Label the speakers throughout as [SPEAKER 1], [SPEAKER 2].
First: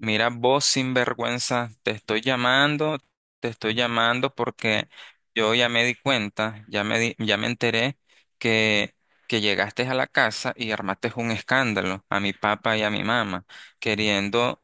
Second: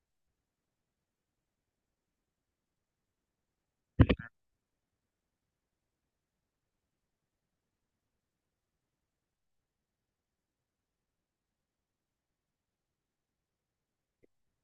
[SPEAKER 1] Mira, vos sinvergüenza, te estoy llamando porque yo ya me di cuenta, ya me enteré que, que llegaste a la casa y armaste un escándalo a mi papá y a mi mamá, queriendo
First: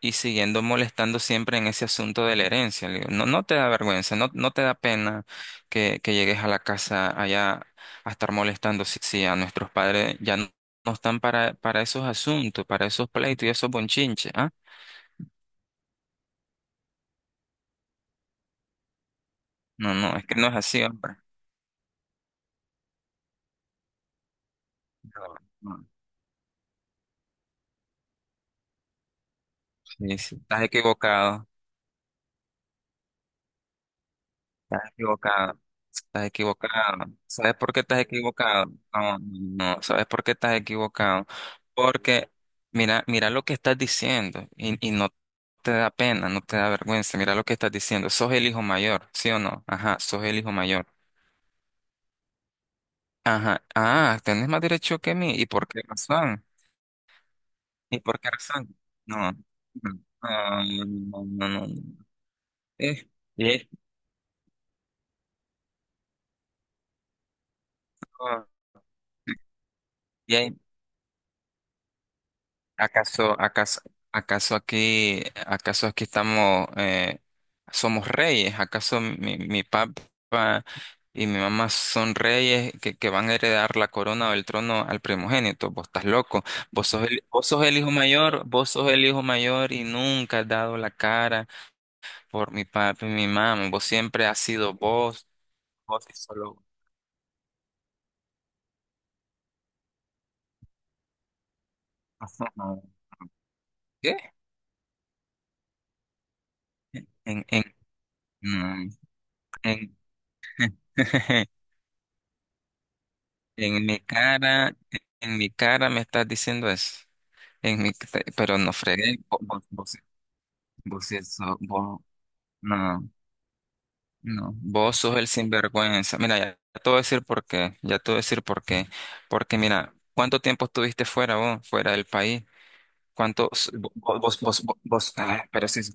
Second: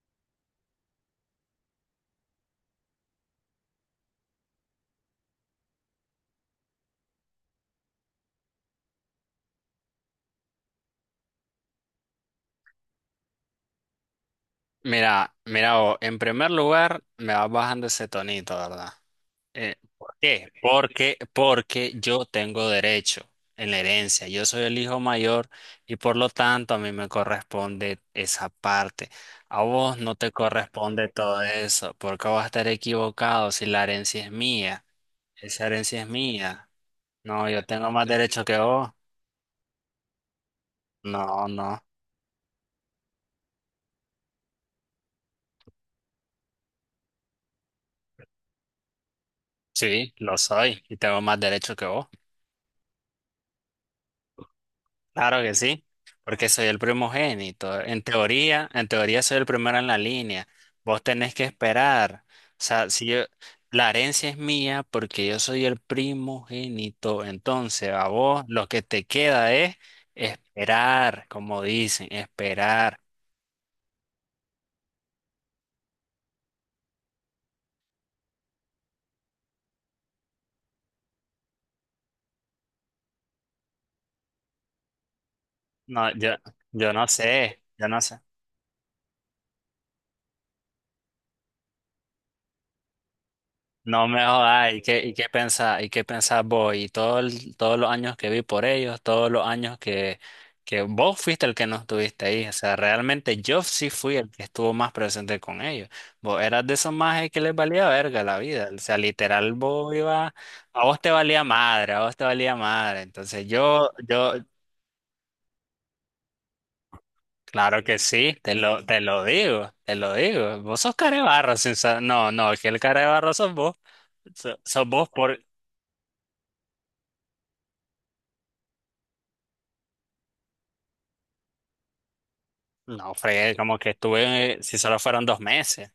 [SPEAKER 1] y siguiendo molestando siempre en ese asunto de la herencia. Le digo, no, no te da vergüenza, no, no te da pena que llegues a la casa allá a estar molestando si a nuestros padres no están para esos asuntos, para esos pleitos y esos bonchinches, ¿ah?
[SPEAKER 2] Mira, mira, vos, en primer lugar, me vas bajando ese tonito, ¿verdad?
[SPEAKER 1] No,
[SPEAKER 2] ¿Por
[SPEAKER 1] no, es que no
[SPEAKER 2] qué?
[SPEAKER 1] es así, hombre.
[SPEAKER 2] Porque yo tengo derecho en la herencia. Yo soy el hijo
[SPEAKER 1] No,
[SPEAKER 2] mayor
[SPEAKER 1] no,
[SPEAKER 2] y por lo tanto a mí me corresponde esa parte. A vos no
[SPEAKER 1] sí,
[SPEAKER 2] te
[SPEAKER 1] sí, estás
[SPEAKER 2] corresponde todo
[SPEAKER 1] equivocado,
[SPEAKER 2] eso, porque vas a estar equivocado si la herencia es mía.
[SPEAKER 1] estás equivocado,
[SPEAKER 2] Esa herencia es
[SPEAKER 1] estás
[SPEAKER 2] mía.
[SPEAKER 1] equivocado.
[SPEAKER 2] No,
[SPEAKER 1] ¿Sabes
[SPEAKER 2] yo
[SPEAKER 1] por qué
[SPEAKER 2] tengo
[SPEAKER 1] estás
[SPEAKER 2] más derecho que
[SPEAKER 1] equivocado?
[SPEAKER 2] vos.
[SPEAKER 1] No, no, no, ¿sabes por qué estás equivocado?
[SPEAKER 2] No, no.
[SPEAKER 1] Porque mira, mira lo que estás diciendo y no te da pena, no te da vergüenza. Mira lo que estás diciendo. Sos el hijo mayor, ¿sí o no? Ajá,
[SPEAKER 2] Sí,
[SPEAKER 1] sos
[SPEAKER 2] lo
[SPEAKER 1] el hijo
[SPEAKER 2] soy
[SPEAKER 1] mayor.
[SPEAKER 2] y tengo más derecho que vos.
[SPEAKER 1] Ajá, ah, tenés más derecho que mí.
[SPEAKER 2] Claro
[SPEAKER 1] ¿Y
[SPEAKER 2] que
[SPEAKER 1] por qué
[SPEAKER 2] sí,
[SPEAKER 1] razón?
[SPEAKER 2] porque soy el primogénito.
[SPEAKER 1] ¿Y
[SPEAKER 2] En
[SPEAKER 1] por qué
[SPEAKER 2] teoría,
[SPEAKER 1] razón?
[SPEAKER 2] en teoría
[SPEAKER 1] No,
[SPEAKER 2] soy el primero en la línea.
[SPEAKER 1] no,
[SPEAKER 2] Vos
[SPEAKER 1] no, no, no,
[SPEAKER 2] tenés que
[SPEAKER 1] no, no, no.
[SPEAKER 2] esperar. O sea, si
[SPEAKER 1] Es,
[SPEAKER 2] yo,
[SPEAKER 1] es-
[SPEAKER 2] La herencia es mía porque yo soy el primogénito. Entonces, a vos lo que te queda es
[SPEAKER 1] Y ahí,
[SPEAKER 2] esperar, como dicen, esperar.
[SPEAKER 1] ¿acaso, acaso, acaso aquí estamos, somos reyes? ¿Acaso mi papá y mi mamá son reyes que van a heredar la corona o el trono al primogénito? Vos estás
[SPEAKER 2] No,
[SPEAKER 1] loco.
[SPEAKER 2] yo no
[SPEAKER 1] Vos
[SPEAKER 2] sé,
[SPEAKER 1] sos el
[SPEAKER 2] yo
[SPEAKER 1] hijo
[SPEAKER 2] no sé.
[SPEAKER 1] mayor, vos sos el hijo mayor y nunca has dado la cara por mi papá y mi mamá. Vos
[SPEAKER 2] No me
[SPEAKER 1] siempre has
[SPEAKER 2] jodas,
[SPEAKER 1] sido
[SPEAKER 2] ¿y qué, y
[SPEAKER 1] vos,
[SPEAKER 2] qué pensás? ¿Y qué
[SPEAKER 1] vos y
[SPEAKER 2] pensás
[SPEAKER 1] solo vos.
[SPEAKER 2] vos? Y todos los años que vi por ellos, todos los años que vos fuiste el que no estuviste ahí. O sea, realmente yo sí fui
[SPEAKER 1] ¿Qué?
[SPEAKER 2] el que estuvo más presente con ellos. Vos eras de esos majes que
[SPEAKER 1] En,
[SPEAKER 2] les
[SPEAKER 1] en,
[SPEAKER 2] valía verga la vida. O
[SPEAKER 1] mm,
[SPEAKER 2] sea, literal, vos
[SPEAKER 1] en,
[SPEAKER 2] ibas, a vos te valía madre, a vos te valía madre.
[SPEAKER 1] En mi cara, en mi cara me estás diciendo eso.
[SPEAKER 2] Claro que sí,
[SPEAKER 1] Pero no
[SPEAKER 2] te
[SPEAKER 1] fregué.
[SPEAKER 2] lo
[SPEAKER 1] Vos, vos,
[SPEAKER 2] digo,
[SPEAKER 1] vos,
[SPEAKER 2] te lo digo. Vos sos
[SPEAKER 1] vos
[SPEAKER 2] carebarro, sin sa- no, no, que el
[SPEAKER 1] no,
[SPEAKER 2] carebarro sos vos.
[SPEAKER 1] no.
[SPEAKER 2] So- Sos
[SPEAKER 1] Vos
[SPEAKER 2] vos
[SPEAKER 1] sos el
[SPEAKER 2] por,
[SPEAKER 1] sinvergüenza. Mira, ya te voy a decir por qué. Ya te voy a decir por qué. Porque mira, ¿cuánto tiempo estuviste fuera vos, fuera del país?
[SPEAKER 2] No,
[SPEAKER 1] ¿Cuánto?
[SPEAKER 2] fregué, como que estuve, si solo fueron dos
[SPEAKER 1] Ah, pero sí,
[SPEAKER 2] meses.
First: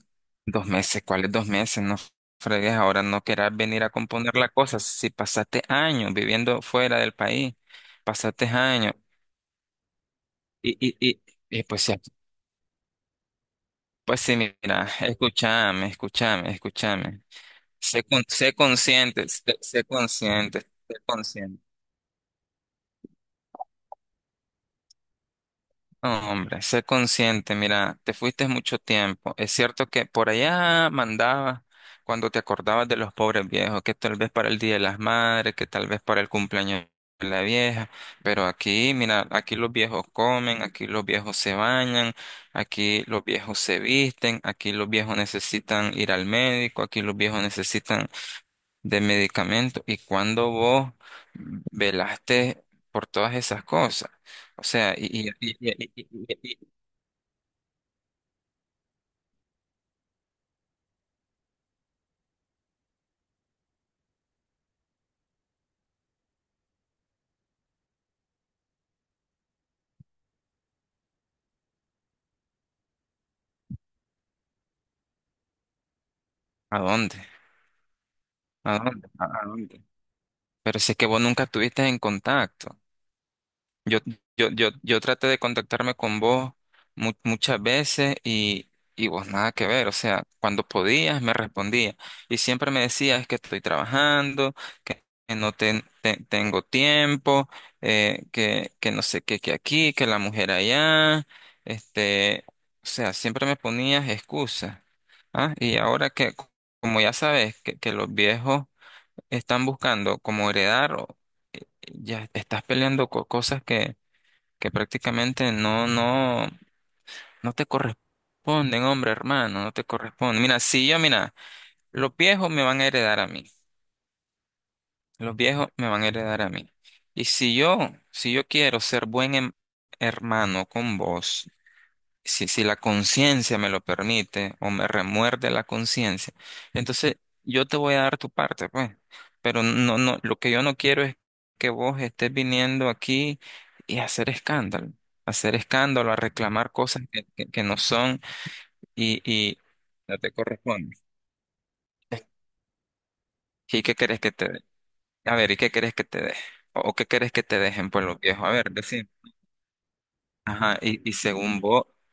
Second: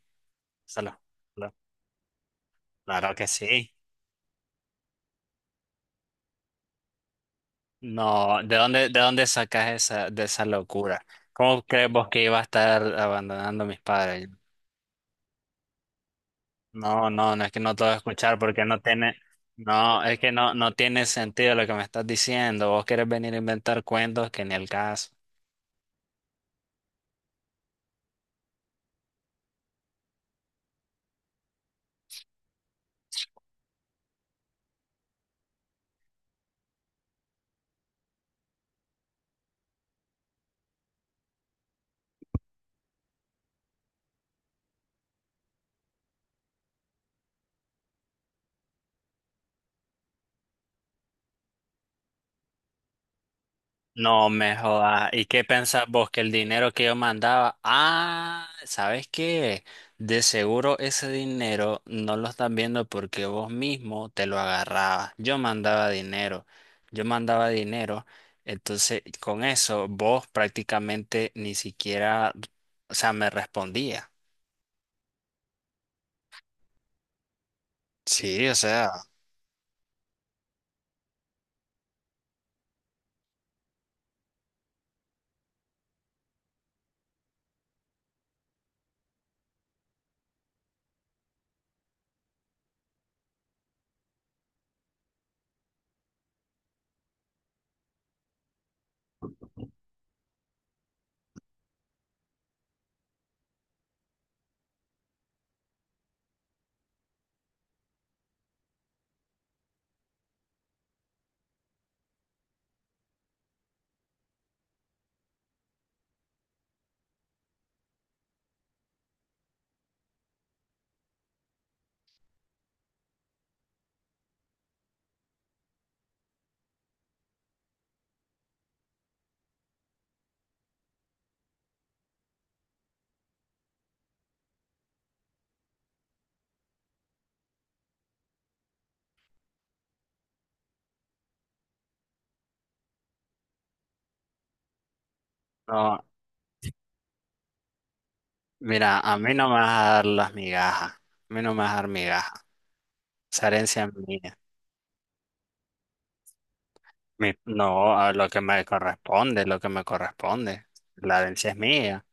[SPEAKER 1] dos
[SPEAKER 2] Solo,
[SPEAKER 1] meses. ¿Cuáles dos
[SPEAKER 2] solo-
[SPEAKER 1] meses? No fregues. Ahora
[SPEAKER 2] claro
[SPEAKER 1] no
[SPEAKER 2] que
[SPEAKER 1] querás
[SPEAKER 2] sí.
[SPEAKER 1] venir a componer la cosa. Si pasaste años viviendo fuera del país,
[SPEAKER 2] No,
[SPEAKER 1] pasaste años.
[SPEAKER 2] ¿de dónde sacas de esa
[SPEAKER 1] Y, y,
[SPEAKER 2] locura?
[SPEAKER 1] y,
[SPEAKER 2] ¿Cómo
[SPEAKER 1] y
[SPEAKER 2] crees vos que iba a estar abandonando a mis
[SPEAKER 1] pues
[SPEAKER 2] padres?
[SPEAKER 1] sí, mira, escúchame, escúchame,
[SPEAKER 2] No,
[SPEAKER 1] escúchame.
[SPEAKER 2] no, no es que no te voy a escuchar
[SPEAKER 1] Sé
[SPEAKER 2] porque no tiene,
[SPEAKER 1] consciente, sé
[SPEAKER 2] no, es que
[SPEAKER 1] consciente,
[SPEAKER 2] no
[SPEAKER 1] sé
[SPEAKER 2] tiene sentido
[SPEAKER 1] consciente.
[SPEAKER 2] lo que me estás diciendo. Vos querés venir a inventar cuentos que ni el caso.
[SPEAKER 1] No, hombre, sé consciente, mira, te fuiste mucho tiempo. Es cierto que por allá mandabas cuando te acordabas de los pobres viejos, que tal vez para el Día de las Madres, que tal vez para el cumpleaños de la vieja, pero aquí, mira, aquí los viejos comen, aquí los viejos se bañan, aquí los viejos se visten, aquí los viejos necesitan ir al médico, aquí los viejos necesitan de medicamentos y cuando vos velaste por todas esas cosas.
[SPEAKER 2] No me
[SPEAKER 1] O sea,
[SPEAKER 2] jodas. ¿Y qué pensás vos que el
[SPEAKER 1] y- y-
[SPEAKER 2] dinero que yo mandaba? Ah, ¿sabes qué? De seguro ese dinero no lo estás viendo porque vos mismo te lo agarrabas. Yo mandaba dinero, yo mandaba dinero. Entonces, con eso vos prácticamente ni siquiera, o sea, me respondía.
[SPEAKER 1] ¿a dónde?
[SPEAKER 2] Sí, o
[SPEAKER 1] ¿A
[SPEAKER 2] sea,
[SPEAKER 1] dónde? ¿ a dónde? Pero si es que vos nunca estuviste en contacto. Yo, yo traté de contactarme con vos muchas veces y vos nada que ver, o sea, cuando podías me respondías y siempre me decías "Es que estoy trabajando, que no ten- te- tengo tiempo, que no sé qué, que aquí, que la mujer allá, este, o sea, siempre me ponías excusas. ¿Ah? Y ahora como ya sabes, que los viejos están buscando como heredar, ya estás peleando con cosas que prácticamente no te corresponden, hombre, hermano, no te corresponden. Mira, si yo, mira, los viejos me van a heredar a mí, los viejos me van a heredar a mí. Y si yo, si yo quiero ser hermano con vos, si la conciencia me lo permite o me remuerde la conciencia, entonces yo te voy a dar tu parte, pues. Pero no, no, lo que yo no quiero es que vos estés viniendo aquí y hacer
[SPEAKER 2] no,
[SPEAKER 1] escándalo, a reclamar cosas que no son
[SPEAKER 2] mira, a mí no me
[SPEAKER 1] y
[SPEAKER 2] vas a dar
[SPEAKER 1] no te
[SPEAKER 2] las
[SPEAKER 1] corresponden.
[SPEAKER 2] migajas. A mí no me vas a dar migajas. Esa
[SPEAKER 1] ¿Y
[SPEAKER 2] herencia es
[SPEAKER 1] qué querés que
[SPEAKER 2] mía.
[SPEAKER 1] te dé? A ver, ¿y qué querés que te dé? O qué querés que te
[SPEAKER 2] No,
[SPEAKER 1] dejen, pues,
[SPEAKER 2] a
[SPEAKER 1] los
[SPEAKER 2] lo que
[SPEAKER 1] viejos? A
[SPEAKER 2] me
[SPEAKER 1] ver, decir.
[SPEAKER 2] corresponde, lo que me corresponde.
[SPEAKER 1] Ajá, y
[SPEAKER 2] La herencia es
[SPEAKER 1] según vos.
[SPEAKER 2] mía,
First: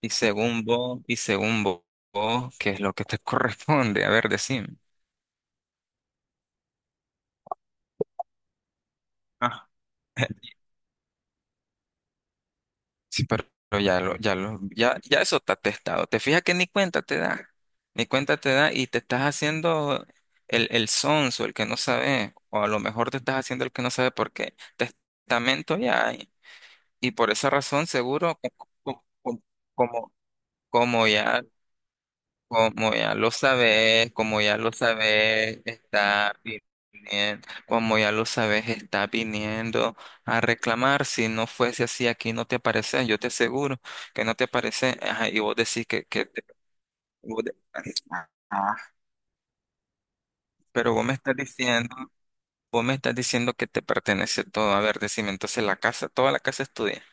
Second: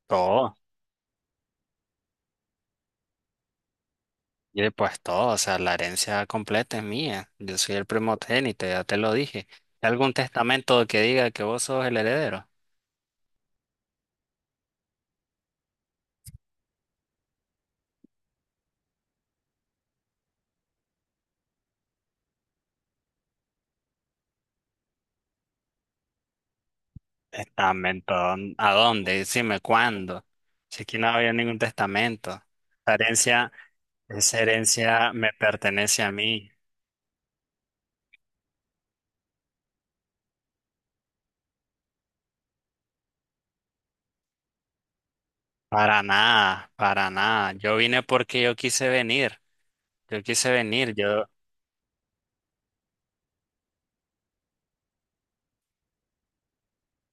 [SPEAKER 1] Y
[SPEAKER 2] todo.
[SPEAKER 1] según vos, vos, ¿qué es lo que te corresponde? A ver,
[SPEAKER 2] Y
[SPEAKER 1] decime.
[SPEAKER 2] pues todo, o sea, la herencia completa es mía. Yo soy el primogénito, ya te lo dije.
[SPEAKER 1] Ah.
[SPEAKER 2] ¿Hay algún testamento que diga que vos sos el heredero?
[SPEAKER 1] Sí, pero, ya eso está testado. Te fijas que ni cuenta te da. Ni cuenta te da y te estás haciendo el sonso, el que no sabe. O a lo mejor te estás haciendo el que no sabe porque testamento ya hay. Y por esa razón,
[SPEAKER 2] Testamento,
[SPEAKER 1] seguro,
[SPEAKER 2] ¿a
[SPEAKER 1] co-
[SPEAKER 2] dónde?
[SPEAKER 1] co-
[SPEAKER 2] Decime
[SPEAKER 1] como,
[SPEAKER 2] cuándo. Si aquí
[SPEAKER 1] como
[SPEAKER 2] no había
[SPEAKER 1] ya
[SPEAKER 2] ningún testamento. La
[SPEAKER 1] Como ya lo
[SPEAKER 2] herencia,
[SPEAKER 1] sabes,
[SPEAKER 2] Esa
[SPEAKER 1] como ya lo
[SPEAKER 2] herencia me
[SPEAKER 1] sabes,
[SPEAKER 2] pertenece a
[SPEAKER 1] está
[SPEAKER 2] mí.
[SPEAKER 1] viniendo, como ya lo sabes, está viniendo a reclamar. Si no fuese así, aquí no te aparece, yo te aseguro que no te aparece. Ajá, y vos decís
[SPEAKER 2] Para
[SPEAKER 1] que
[SPEAKER 2] nada, para
[SPEAKER 1] vos
[SPEAKER 2] nada.
[SPEAKER 1] de-
[SPEAKER 2] Yo vine porque yo
[SPEAKER 1] Ah,
[SPEAKER 2] quise venir. Yo quise
[SPEAKER 1] pero
[SPEAKER 2] venir.
[SPEAKER 1] vos me
[SPEAKER 2] Yo
[SPEAKER 1] estás diciendo, vos me estás diciendo que te pertenece todo. A ver, decime, entonces la casa, toda la casa es tuya.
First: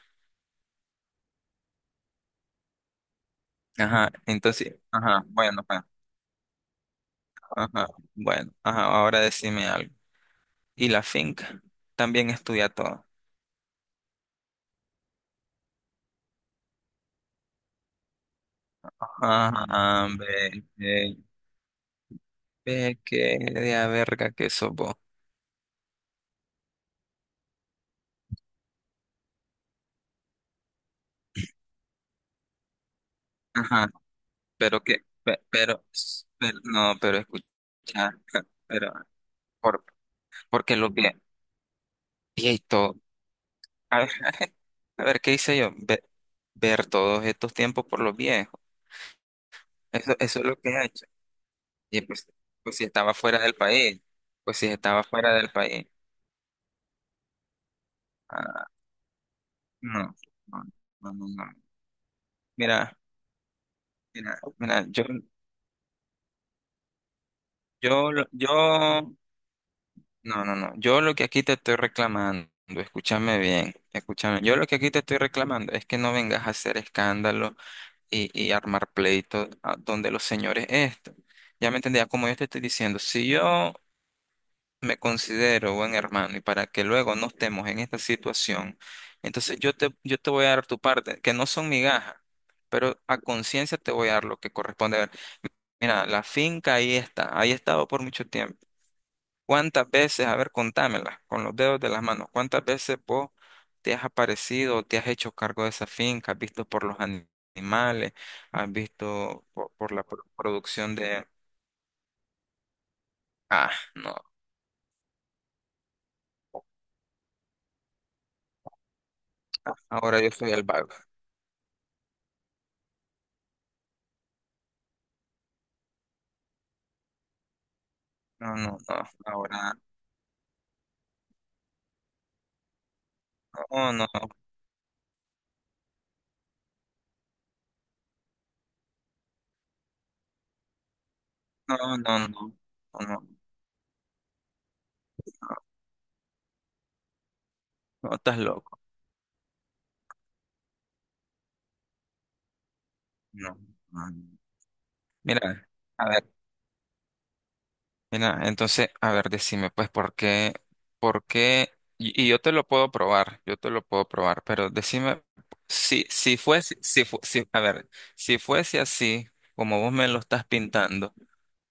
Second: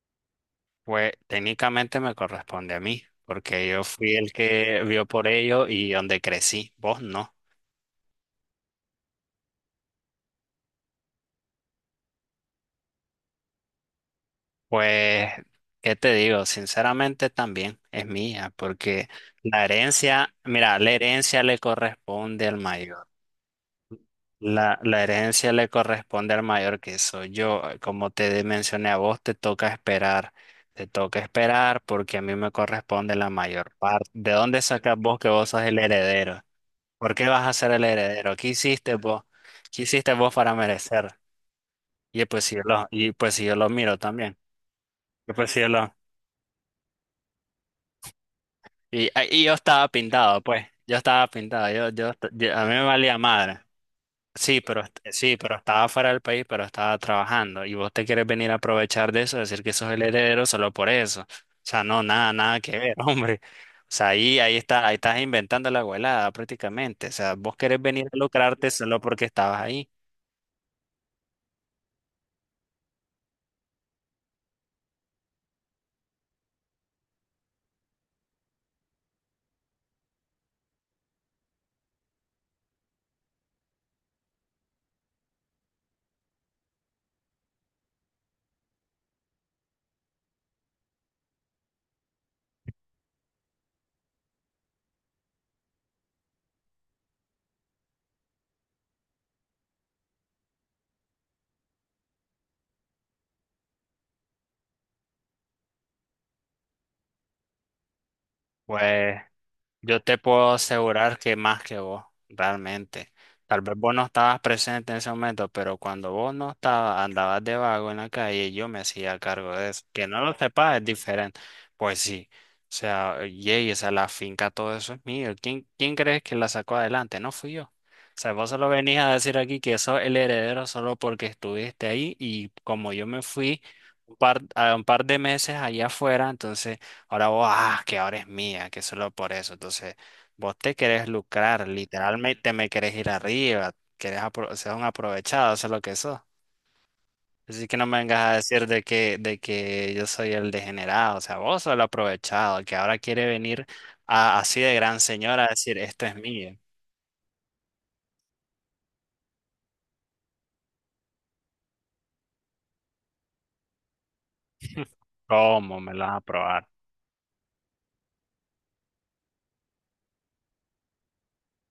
[SPEAKER 2] pues técnicamente me corresponde a mí, porque yo
[SPEAKER 1] Ajá,
[SPEAKER 2] fui el
[SPEAKER 1] entonces,
[SPEAKER 2] que vio
[SPEAKER 1] ajá,
[SPEAKER 2] por
[SPEAKER 1] bueno,
[SPEAKER 2] ello
[SPEAKER 1] pues,
[SPEAKER 2] y donde crecí, vos no.
[SPEAKER 1] ajá, bueno, ajá, ahora decime algo. ¿Y la finca? También es tuya toda.
[SPEAKER 2] Pues, ¿qué te digo? Sinceramente también es mía, porque
[SPEAKER 1] Ajá,
[SPEAKER 2] mira, la
[SPEAKER 1] ve,
[SPEAKER 2] herencia le corresponde al
[SPEAKER 1] ve
[SPEAKER 2] mayor.
[SPEAKER 1] que de a verga que sos
[SPEAKER 2] La,
[SPEAKER 1] vos.
[SPEAKER 2] la herencia le corresponde al mayor que soy yo. Como te mencioné a vos, te toca esperar. Te toca esperar porque a mí me corresponde la mayor
[SPEAKER 1] Ajá,
[SPEAKER 2] parte. ¿De dónde
[SPEAKER 1] pero
[SPEAKER 2] sacas
[SPEAKER 1] que,
[SPEAKER 2] vos que
[SPEAKER 1] pe-
[SPEAKER 2] vos sos el
[SPEAKER 1] pero, s-
[SPEAKER 2] heredero?
[SPEAKER 1] pero- no,
[SPEAKER 2] ¿Por
[SPEAKER 1] pero
[SPEAKER 2] qué vas
[SPEAKER 1] escucha,
[SPEAKER 2] a ser el heredero? ¿Qué
[SPEAKER 1] pero,
[SPEAKER 2] hiciste vos? ¿Qué
[SPEAKER 1] por,
[SPEAKER 2] hiciste vos para
[SPEAKER 1] porque lo
[SPEAKER 2] merecer?
[SPEAKER 1] que, y esto,
[SPEAKER 2] Y pues si yo lo miro
[SPEAKER 1] a ver,
[SPEAKER 2] también.
[SPEAKER 1] a ver,
[SPEAKER 2] Y
[SPEAKER 1] ¿qué
[SPEAKER 2] pues
[SPEAKER 1] hice
[SPEAKER 2] si yo
[SPEAKER 1] yo?
[SPEAKER 2] lo,
[SPEAKER 1] Ver todos estos tiempos por los viejos,
[SPEAKER 2] Y, ah, y yo estaba
[SPEAKER 1] eso
[SPEAKER 2] pintado,
[SPEAKER 1] es lo
[SPEAKER 2] pues.
[SPEAKER 1] que he
[SPEAKER 2] Yo
[SPEAKER 1] hecho.
[SPEAKER 2] estaba pintado.
[SPEAKER 1] Y pues,
[SPEAKER 2] A mí
[SPEAKER 1] pues
[SPEAKER 2] me
[SPEAKER 1] si estaba
[SPEAKER 2] valía
[SPEAKER 1] fuera del
[SPEAKER 2] madre.
[SPEAKER 1] país, pues
[SPEAKER 2] Sí,
[SPEAKER 1] si estaba fuera
[SPEAKER 2] sí,
[SPEAKER 1] del
[SPEAKER 2] pero
[SPEAKER 1] país,
[SPEAKER 2] estaba fuera del país, pero estaba trabajando. Y vos te quieres venir a
[SPEAKER 1] ah,
[SPEAKER 2] aprovechar de eso, decir que sos el
[SPEAKER 1] no,
[SPEAKER 2] heredero
[SPEAKER 1] no,
[SPEAKER 2] solo por
[SPEAKER 1] no,
[SPEAKER 2] eso. O
[SPEAKER 1] no, no.
[SPEAKER 2] sea, no, nada, nada que ver,
[SPEAKER 1] Mira,
[SPEAKER 2] hombre. O sea,
[SPEAKER 1] mira,
[SPEAKER 2] ahí
[SPEAKER 1] mira,
[SPEAKER 2] está, ahí
[SPEAKER 1] yo,
[SPEAKER 2] estás inventando la abuelada prácticamente. O sea, vos querés venir
[SPEAKER 1] yo,
[SPEAKER 2] a
[SPEAKER 1] lo-
[SPEAKER 2] lucrarte solo
[SPEAKER 1] yo
[SPEAKER 2] porque estabas ahí.
[SPEAKER 1] No, no, no. Yo lo que aquí te estoy reclamando, escúchame bien, escúchame. Yo lo que aquí te estoy reclamando es que no vengas a hacer escándalo y armar pleitos a donde los señores esto. Ya me entendía, como yo te estoy diciendo, si yo me considero buen hermano y para que luego no estemos en esta situación, entonces yo te voy a dar tu parte, que no son migajas, pero a conciencia te voy a dar lo que corresponde. A ver, mira, la finca ahí está, ahí ha estado por mucho tiempo. ¿Cuántas veces, a ver, contámela con los dedos de las manos, cuántas veces vos te has aparecido, o te has hecho cargo de esa finca, has visto por los animales, has
[SPEAKER 2] Pues.
[SPEAKER 1] visto por,
[SPEAKER 2] Yo te puedo
[SPEAKER 1] producción
[SPEAKER 2] asegurar
[SPEAKER 1] de...
[SPEAKER 2] que más que vos, realmente. Tal
[SPEAKER 1] Ah,
[SPEAKER 2] vez vos no
[SPEAKER 1] no,
[SPEAKER 2] estabas presente en ese momento, pero cuando vos no estabas, andabas de vago en la calle, yo me hacía cargo de eso. Que no
[SPEAKER 1] ahora yo
[SPEAKER 2] lo
[SPEAKER 1] soy el
[SPEAKER 2] sepas es
[SPEAKER 1] vago.
[SPEAKER 2] diferente. Pues sí. O sea, yey, esa la finca, todo eso es mío. ¿Quién crees que la sacó adelante? No fui yo. O sea, vos
[SPEAKER 1] No,
[SPEAKER 2] solo
[SPEAKER 1] no,
[SPEAKER 2] venís
[SPEAKER 1] no,
[SPEAKER 2] a decir aquí
[SPEAKER 1] ahora,
[SPEAKER 2] que sos el heredero solo porque estuviste ahí y como yo me fui
[SPEAKER 1] no, no, no,
[SPEAKER 2] a un par de meses allá afuera, entonces. Ahora vos, ah, que ahora es mía, que solo por eso. Entonces, vos te querés lucrar,
[SPEAKER 1] no, no, no,
[SPEAKER 2] literalmente me querés ir
[SPEAKER 1] no,
[SPEAKER 2] arriba, ser un aprovechado, eso es lo que sos. Así que no me
[SPEAKER 1] no,
[SPEAKER 2] vengas a
[SPEAKER 1] estás
[SPEAKER 2] decir
[SPEAKER 1] loco.
[SPEAKER 2] de que yo soy el degenerado, o sea, vos sos el aprovechado, que ahora quiere
[SPEAKER 1] No,
[SPEAKER 2] venir
[SPEAKER 1] no.
[SPEAKER 2] a- así de gran señora a
[SPEAKER 1] Mira,
[SPEAKER 2] decir, esto
[SPEAKER 1] a
[SPEAKER 2] es
[SPEAKER 1] ver.
[SPEAKER 2] mío.
[SPEAKER 1] Mira, entonces, a ver, decime, pues, ¿por qué? ¿Por qué? Y yo te lo puedo probar, yo te lo puedo probar, pero decime,
[SPEAKER 2] ¿Cómo me lo
[SPEAKER 1] si,
[SPEAKER 2] vas a
[SPEAKER 1] si
[SPEAKER 2] probar?
[SPEAKER 1] fuese, si, fu- si- a ver, si fuese así, como vos me lo estás pintando,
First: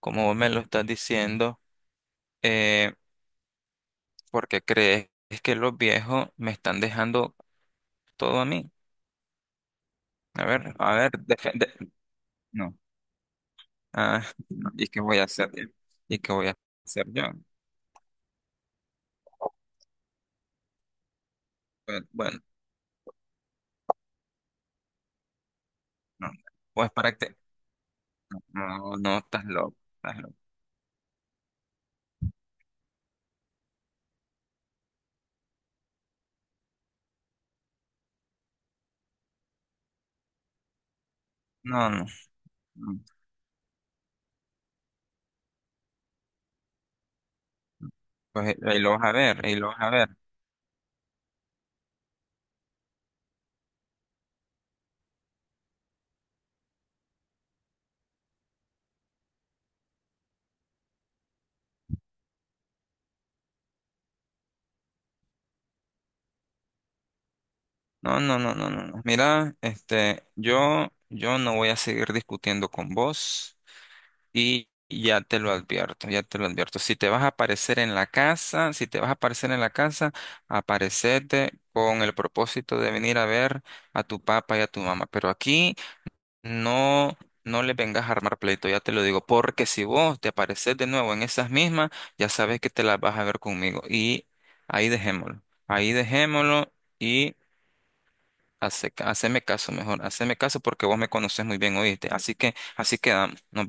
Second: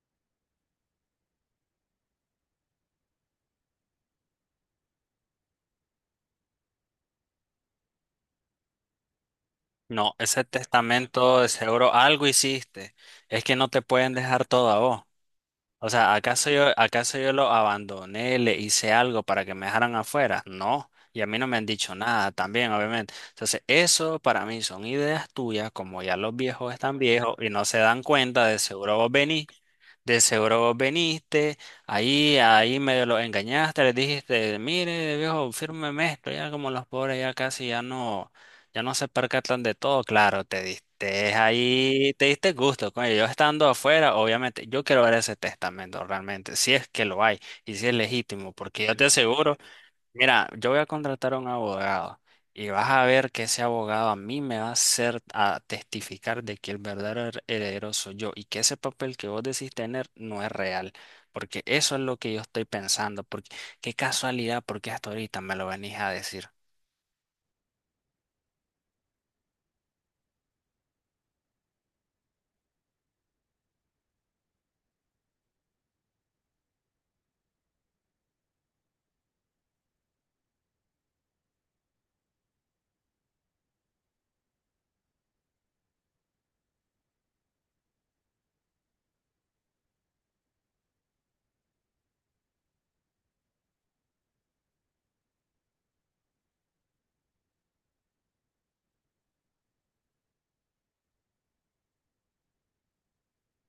[SPEAKER 1] como vos me lo estás diciendo, eh, ¿por qué crees que los viejos me están dejando todo a mí?
[SPEAKER 2] No, ese
[SPEAKER 1] A ver,
[SPEAKER 2] testamento de seguro algo
[SPEAKER 1] no,
[SPEAKER 2] hiciste. Es que no te pueden
[SPEAKER 1] ah,
[SPEAKER 2] dejar todo
[SPEAKER 1] no,
[SPEAKER 2] a
[SPEAKER 1] ¿y qué
[SPEAKER 2] vos.
[SPEAKER 1] voy a hacer yo?
[SPEAKER 2] O sea,
[SPEAKER 1] ¿Y qué voy a hacer
[SPEAKER 2] ¿acaso
[SPEAKER 1] yo?
[SPEAKER 2] yo lo abandoné, le hice algo para que me dejaran afuera? No, y a mí no me han dicho
[SPEAKER 1] Pues,
[SPEAKER 2] nada
[SPEAKER 1] bueno,
[SPEAKER 2] también, obviamente. Entonces, eso para mí son ideas tuyas, como ya
[SPEAKER 1] no,
[SPEAKER 2] los viejos
[SPEAKER 1] pues
[SPEAKER 2] están
[SPEAKER 1] para que,
[SPEAKER 2] viejos
[SPEAKER 1] te...
[SPEAKER 2] y no se dan cuenta, de
[SPEAKER 1] no,
[SPEAKER 2] seguro vos
[SPEAKER 1] no, estás
[SPEAKER 2] venís,
[SPEAKER 1] loco. Estás
[SPEAKER 2] de
[SPEAKER 1] loco.
[SPEAKER 2] seguro vos viniste, ahí medio los engañaste, les dijiste, mire, viejo, fírmeme esto, ya como los pobres ya casi ya no. Ya no se percatan de todo, claro, te diste
[SPEAKER 1] No, no,
[SPEAKER 2] ahí, te diste gusto.
[SPEAKER 1] no.
[SPEAKER 2] Coño, yo estando afuera, obviamente, yo quiero ver ese testamento realmente, si es que lo hay y si es
[SPEAKER 1] Pues
[SPEAKER 2] legítimo,
[SPEAKER 1] ahí
[SPEAKER 2] porque
[SPEAKER 1] lo
[SPEAKER 2] yo
[SPEAKER 1] vas
[SPEAKER 2] te
[SPEAKER 1] a ver, ahí
[SPEAKER 2] aseguro,
[SPEAKER 1] lo vas a ver.
[SPEAKER 2] mira, yo voy a contratar a un abogado y vas a ver que ese abogado a mí me va a hacer a testificar de que el heredero soy yo y que ese papel que vos decís tener no es real, porque eso es lo que yo estoy pensando, porque qué casualidad, porque hasta ahorita me lo venís a decir.
[SPEAKER 1] No, no, no, no, no, no. Mira, este, yo no voy a seguir discutiendo con vos y ya te lo advierto, ya te lo advierto. Si te vas a aparecer en la casa, si te vas a aparecer en la casa, aparecete con el propósito de venir a ver a tu papá y a tu mamá. Pero aquí No, no le vengas a armar pleito, ya te lo digo, porque si vos te apareces de nuevo en esas mismas, ya sabes que te las vas a ver conmigo. Y ahí dejémoslo, ahí dejémoslo y haceme caso mejor, haceme caso porque vos me conoces muy bien, oíste. Así que así quedamos. Nos